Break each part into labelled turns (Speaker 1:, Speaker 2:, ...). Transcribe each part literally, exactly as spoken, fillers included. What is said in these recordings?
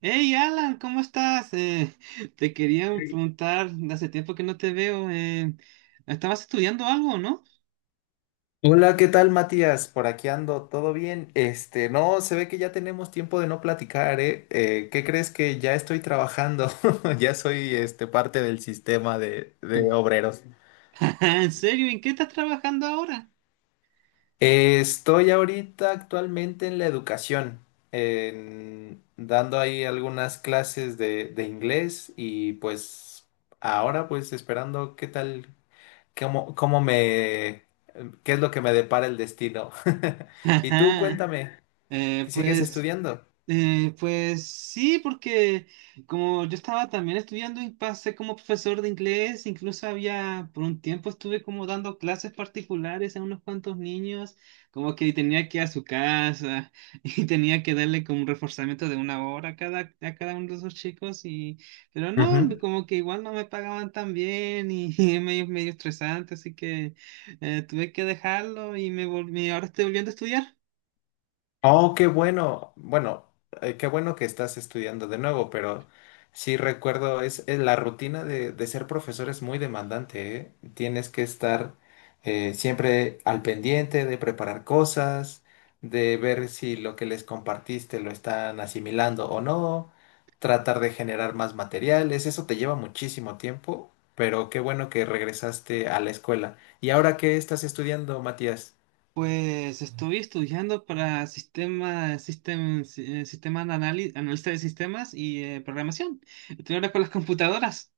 Speaker 1: Hey Alan, ¿cómo estás? Eh, te quería preguntar, hace tiempo que no te veo. Eh, ¿estabas estudiando algo, no?
Speaker 2: Hola, ¿qué tal, Matías? Por aquí ando, ¿todo bien? Este, no, se ve que ya tenemos tiempo de no platicar, ¿eh? Eh, ¿qué crees que ya estoy trabajando? Ya soy, este, parte del sistema de, de obreros.
Speaker 1: ¿En serio? ¿En qué estás trabajando ahora?
Speaker 2: Eh, estoy ahorita actualmente en la educación, en- dando ahí algunas clases de, de inglés y pues ahora pues esperando qué tal, cómo, cómo me, qué es lo que me depara el destino. Y tú,
Speaker 1: Ajá.
Speaker 2: cuéntame.
Speaker 1: Eh,
Speaker 2: ¿Que sigues
Speaker 1: pues.
Speaker 2: estudiando?
Speaker 1: Eh, pues sí, porque como yo estaba también estudiando y pasé como profesor de inglés, incluso había, por un tiempo estuve como dando clases particulares a unos cuantos niños, como que tenía que ir a su casa y tenía que darle como un reforzamiento de una hora a cada, a cada uno de esos chicos, y, pero no,
Speaker 2: Ujú.
Speaker 1: como que igual no me pagaban tan bien y, es medio, medio estresante, así que eh, tuve que dejarlo y me volví, ahora estoy volviendo a estudiar.
Speaker 2: Oh, qué bueno. Bueno, eh, qué bueno que estás estudiando de nuevo, pero sí recuerdo, es, es la rutina de, de ser profesor es muy demandante, ¿eh? Tienes que estar eh, siempre al pendiente de preparar cosas, de ver si lo que les compartiste lo están asimilando o no, tratar de generar más materiales. Eso te lleva muchísimo tiempo, pero qué bueno que regresaste a la escuela. ¿Y ahora qué estás estudiando, Matías?
Speaker 1: Pues estuve estudiando para sistema, sistem- si- eh, sistema de anali- analista de sistemas y eh, programación. Estoy ahora con las computadoras.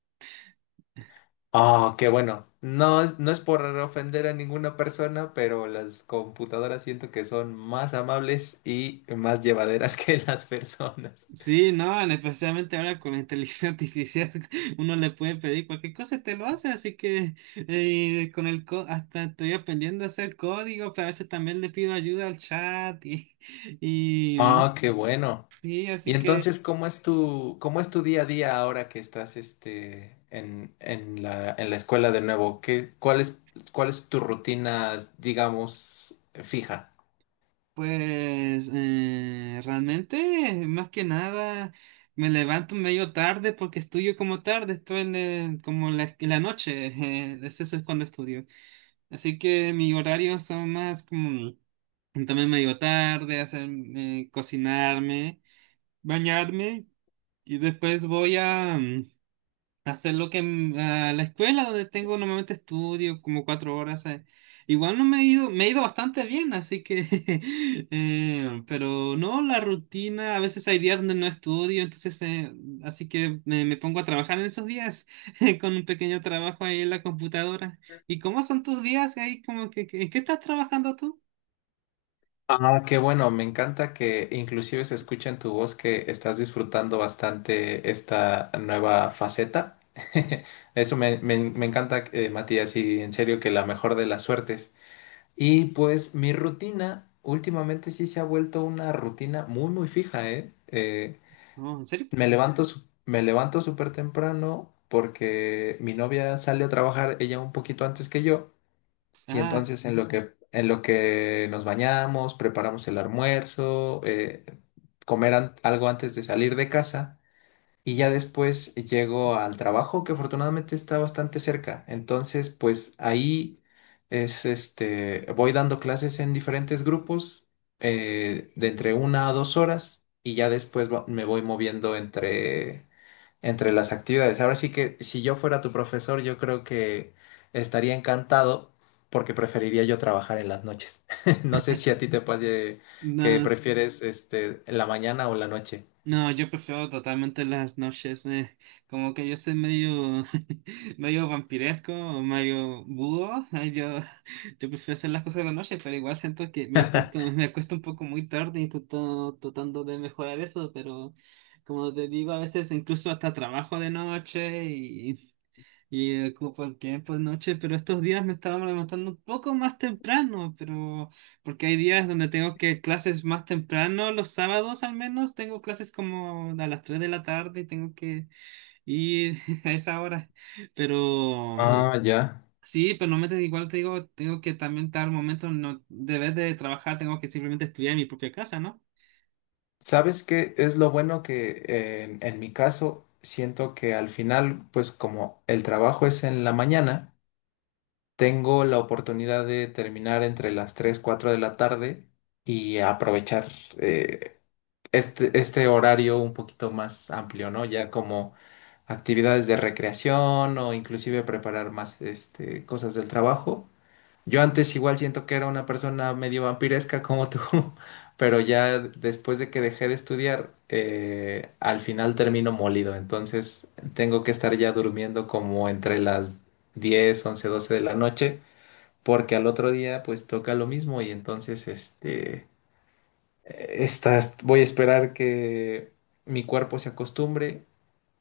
Speaker 2: Ah, qué bueno. No, es- no es por ofender a ninguna persona, pero las computadoras siento que son más amables y más llevaderas que las personas.
Speaker 1: Sí, no, especialmente ahora con la inteligencia artificial, uno le puede pedir cualquier cosa y te lo hace, así que eh, con el co- hasta estoy aprendiendo a hacer código, pero a veces también le pido ayuda al chat y, y,
Speaker 2: Ah, qué bueno.
Speaker 1: y
Speaker 2: Y
Speaker 1: así que.
Speaker 2: entonces, ¿cómo es tu, cómo es tu día a día ahora que estás este, en, en la, en la escuela de nuevo? ¿Qué, cuál es, ¿cuál es tu rutina, digamos, fija?
Speaker 1: Pues eh, realmente, más que nada, me levanto medio tarde porque estudio como tarde, estoy en el- como la, en la noche, eh, eso es cuando estudio. Así que mi horario son más como también medio tarde, hacer, eh, cocinarme, bañarme y después voy a. Hacer lo que mm, ah, La escuela donde tengo normalmente estudio como cuatro horas. eh, Igual no me he ido, me he ido bastante bien, así que, eh, pero no, la rutina, a veces hay días donde no estudio, entonces, eh, así que me, me pongo a trabajar en esos días con un pequeño trabajo ahí en la computadora. ¿Y cómo son tus días ahí? Como que, que- ¿en qué estás trabajando tú?
Speaker 2: Ah, qué bueno, me encanta que inclusive se escucha en tu voz que estás disfrutando bastante esta nueva faceta. Eso me, me- me encanta, eh, Matías, y en serio que la mejor de las suertes. Y pues mi rutina últimamente sí se ha vuelto una rutina muy, muy fija, ¿eh? Eh,
Speaker 1: No, ¿en serio?
Speaker 2: me levanto, su- me levanto súper temprano porque mi novia sale a trabajar, ella un poquito antes que yo. Y
Speaker 1: Ah,
Speaker 2: entonces en lo que, en lo que nos bañamos, preparamos el almuerzo, eh, comer an- algo antes de salir de casa y ya después llego al trabajo que afortunadamente está bastante cerca. Entonces, pues ahí es este, voy dando clases en diferentes grupos eh, de entre una a dos horas y ya después va- me voy moviendo entre entre las actividades. Ahora sí que si yo fuera tu profesor, yo creo que estaría encantado porque preferiría yo trabajar en las noches. No sé si a ti te pase que
Speaker 1: no,
Speaker 2: prefieres este, la mañana o la noche.
Speaker 1: no, yo prefiero totalmente las noches, eh, como que yo soy medio, medio vampiresco, o medio búho, eh, yo, yo prefiero hacer las cosas de la noche, pero igual siento que me acuesto, me acuesto un poco muy tarde y trato- tratando de mejorar eso, pero como te digo, a veces incluso hasta trabajo de noche y ocupo el tiempo de noche, pero estos días me estaba levantando un poco más temprano, pero porque hay días donde tengo que clases más temprano, los sábados al menos tengo clases como a las tres de la tarde y tengo que ir a esa hora. Pero mm,
Speaker 2: Ah, ya.
Speaker 1: sí, pero no me te- igual te digo, tengo que también dar momentos, no, de vez de trabajar, tengo que simplemente estudiar en mi propia casa, ¿no?
Speaker 2: ¿Sabes qué es lo bueno que eh, en, en mi caso siento que al final, pues como el trabajo es en la mañana, tengo la oportunidad de terminar entre las tres cuatro de la tarde y aprovechar eh, este, este horario un poquito más amplio, ¿no? Ya como actividades de recreación o inclusive preparar más este, cosas del trabajo. Yo antes igual siento que era una persona medio vampiresca como tú, pero ya después de que dejé de estudiar, eh, al final termino molido, entonces tengo que estar ya durmiendo como entre las diez once doce de la noche, porque al otro día pues toca lo mismo y entonces este estas, voy a esperar que mi cuerpo se acostumbre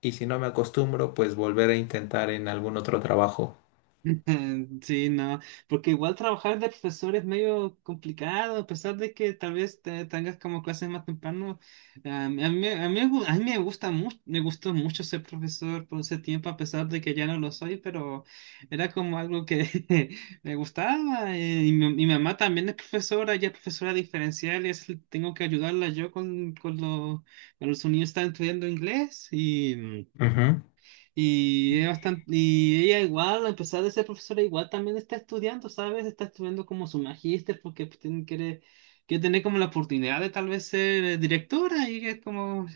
Speaker 2: y si no me acostumbro, pues volver a intentar en algún otro trabajo.
Speaker 1: Sí, no, porque igual trabajar de profesor es medio complicado, a pesar de que tal vez te- tengas como clases más temprano. A mí, a mí, a mí me gu- a mí me gusta mucho, me gustó mucho ser profesor por ese tiempo, a pesar de que ya no lo soy, pero era como algo que me gustaba. eh, Y mi, mi mamá también es profesora, ella es profesora diferencial y es- tengo que ayudarla yo con, con, los con los niños que están estudiando inglés
Speaker 2: Ujú.
Speaker 1: y, es bastante, y ella igual, a pesar de ser profesora, igual también está estudiando, ¿sabes? Está estudiando como su magíster porque pues, tiene- quiere, quiere tener como la oportunidad de tal vez ser eh, directora y es como,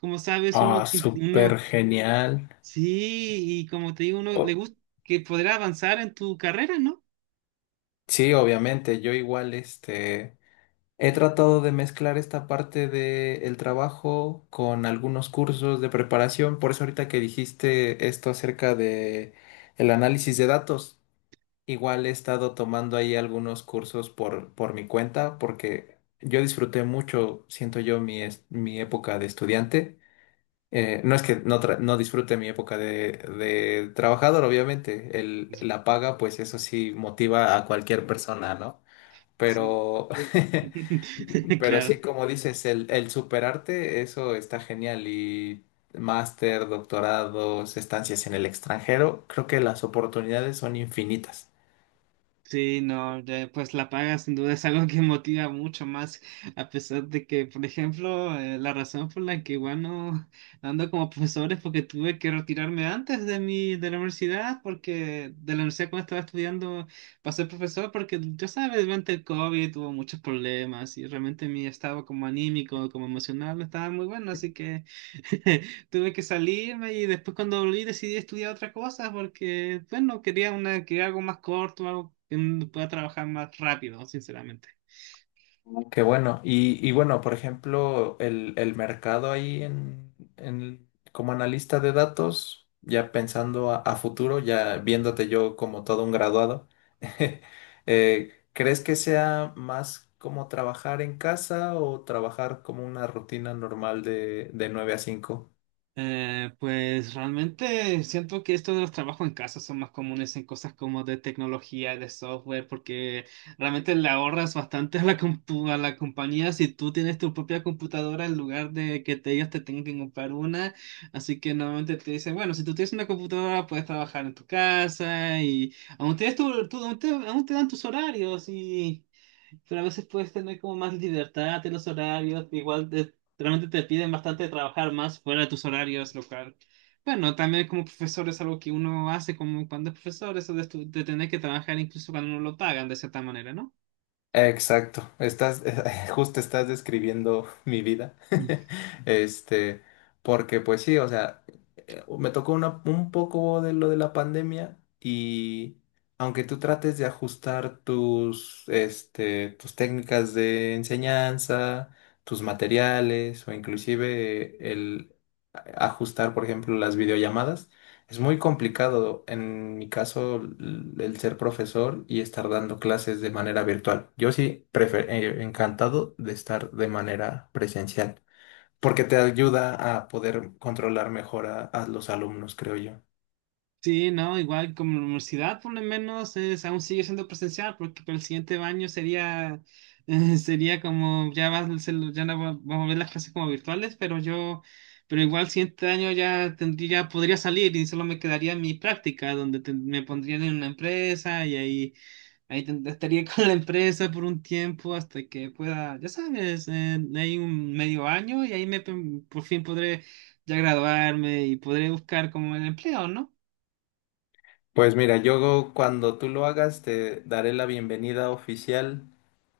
Speaker 1: como sabes, uno,
Speaker 2: Ah, súper
Speaker 1: uno,
Speaker 2: genial.
Speaker 1: sí, y como te digo, uno le
Speaker 2: O-
Speaker 1: gusta que podrá avanzar en tu carrera, ¿no?
Speaker 2: sí, obviamente, yo igual este he tratado de mezclar esta parte del trabajo con algunos cursos de preparación, por eso ahorita que dijiste esto acerca de el análisis de datos. Igual he estado tomando ahí algunos cursos por, por mi cuenta porque yo disfruté mucho, siento yo, mi, es- mi época de estudiante. Eh, no es que no, tra- no disfrute mi época de, de trabajador, obviamente. El, la paga, pues eso sí motiva a cualquier persona, ¿no?
Speaker 1: Sí.
Speaker 2: Pero, pero sí,
Speaker 1: Claro.
Speaker 2: como dices, el, el superarte, eso está genial. Y máster, doctorados, estancias en el extranjero, creo que las oportunidades son infinitas.
Speaker 1: Sí, no, de- pues la paga sin duda es algo que motiva mucho más, a pesar de que, por ejemplo, eh, la razón por la que igual no no ando como profesor es porque tuve que retirarme antes de mi, de la universidad, porque de la universidad cuando estaba estudiando para ser profesor, porque ya sabes, durante el COVID tuvo muchos problemas y realmente mi estado como anímico, como emocional no estaba muy bueno, así que tuve que salirme y después cuando volví decidí estudiar otra cosa porque, bueno, quería una, quería algo más corto, algo que pueda trabajar más rápido, sinceramente.
Speaker 2: Qué bueno. Y, y bueno, por ejemplo, el, el mercado ahí en, en- como analista de datos, ya pensando a, a futuro, ya viéndote yo como todo un graduado, eh, ¿crees que sea más como trabajar en casa o trabajar como una rutina normal de, de nueve a cinco?
Speaker 1: Eh, pues realmente siento que esto de los trabajos en casa son más comunes en cosas como de tecnología, de software, porque realmente le ahorras bastante a la, compu- a la compañía si tú tienes tu propia computadora en lugar de que te, ellos te tengan que comprar una. Así que normalmente te dicen, bueno, si tú tienes una computadora puedes trabajar en tu casa y aún, tienes tu, tu- aún te, aún te dan tus horarios y... Pero a veces puedes tener como más libertad en los horarios, igual te- realmente te piden bastante trabajar más fuera de tus horarios, lo cual, bueno, también como profesor es algo que uno hace como cuando es profesor, eso de, estu- de tener que trabajar incluso cuando no lo pagan de cierta manera, ¿no?
Speaker 2: Exacto, estás, justo estás describiendo mi vida. Este, porque pues sí, o sea, me tocó una- un poco de lo de la pandemia y aunque tú trates de ajustar tus, este, tus técnicas de enseñanza, tus materiales o inclusive el ajustar, por ejemplo, las videollamadas, es muy complicado en mi caso l- el ser profesor y estar dando clases de manera virtual. Yo sí, prefer eh, encantado de estar de manera presencial porque te ayuda a poder controlar mejor a, a los alumnos, creo yo.
Speaker 1: Sí, no, igual como la universidad por lo menos es, aún sigue siendo presencial porque para el siguiente año sería, eh, sería como ya, va a ser- ya no va- vamos a ver las clases como virtuales, pero yo, pero igual el siguiente año ya tendría, podría salir y solo me quedaría mi práctica donde te- me pondrían en una empresa y ahí, ahí ten- estaría con la empresa por un tiempo hasta que pueda, ya sabes, eh, hay un medio año y ahí me, por fin podré ya graduarme y podré buscar como el empleo, ¿no?
Speaker 2: Pues mira, yo cuando tú lo hagas te daré la bienvenida oficial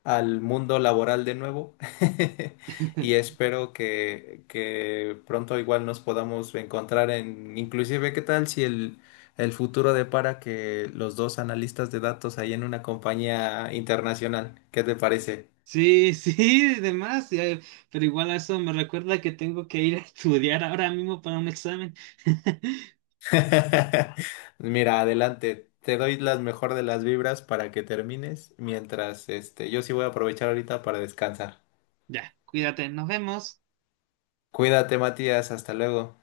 Speaker 2: al mundo laboral de nuevo. Y espero que, que pronto igual nos podamos encontrar en, inclusive, ¿qué tal si el, el futuro depara que los dos analistas de datos ahí en una compañía internacional? ¿Qué te parece?
Speaker 1: Sí, sí, demás, eh, pero igual a eso me recuerda que tengo que ir a estudiar ahora mismo para un examen.
Speaker 2: Mira, adelante. Te doy las mejor de las vibras para que termines, mientras este, yo sí voy a aprovechar ahorita para descansar.
Speaker 1: Ya, cuídate, nos vemos.
Speaker 2: Cuídate, Matías, hasta luego.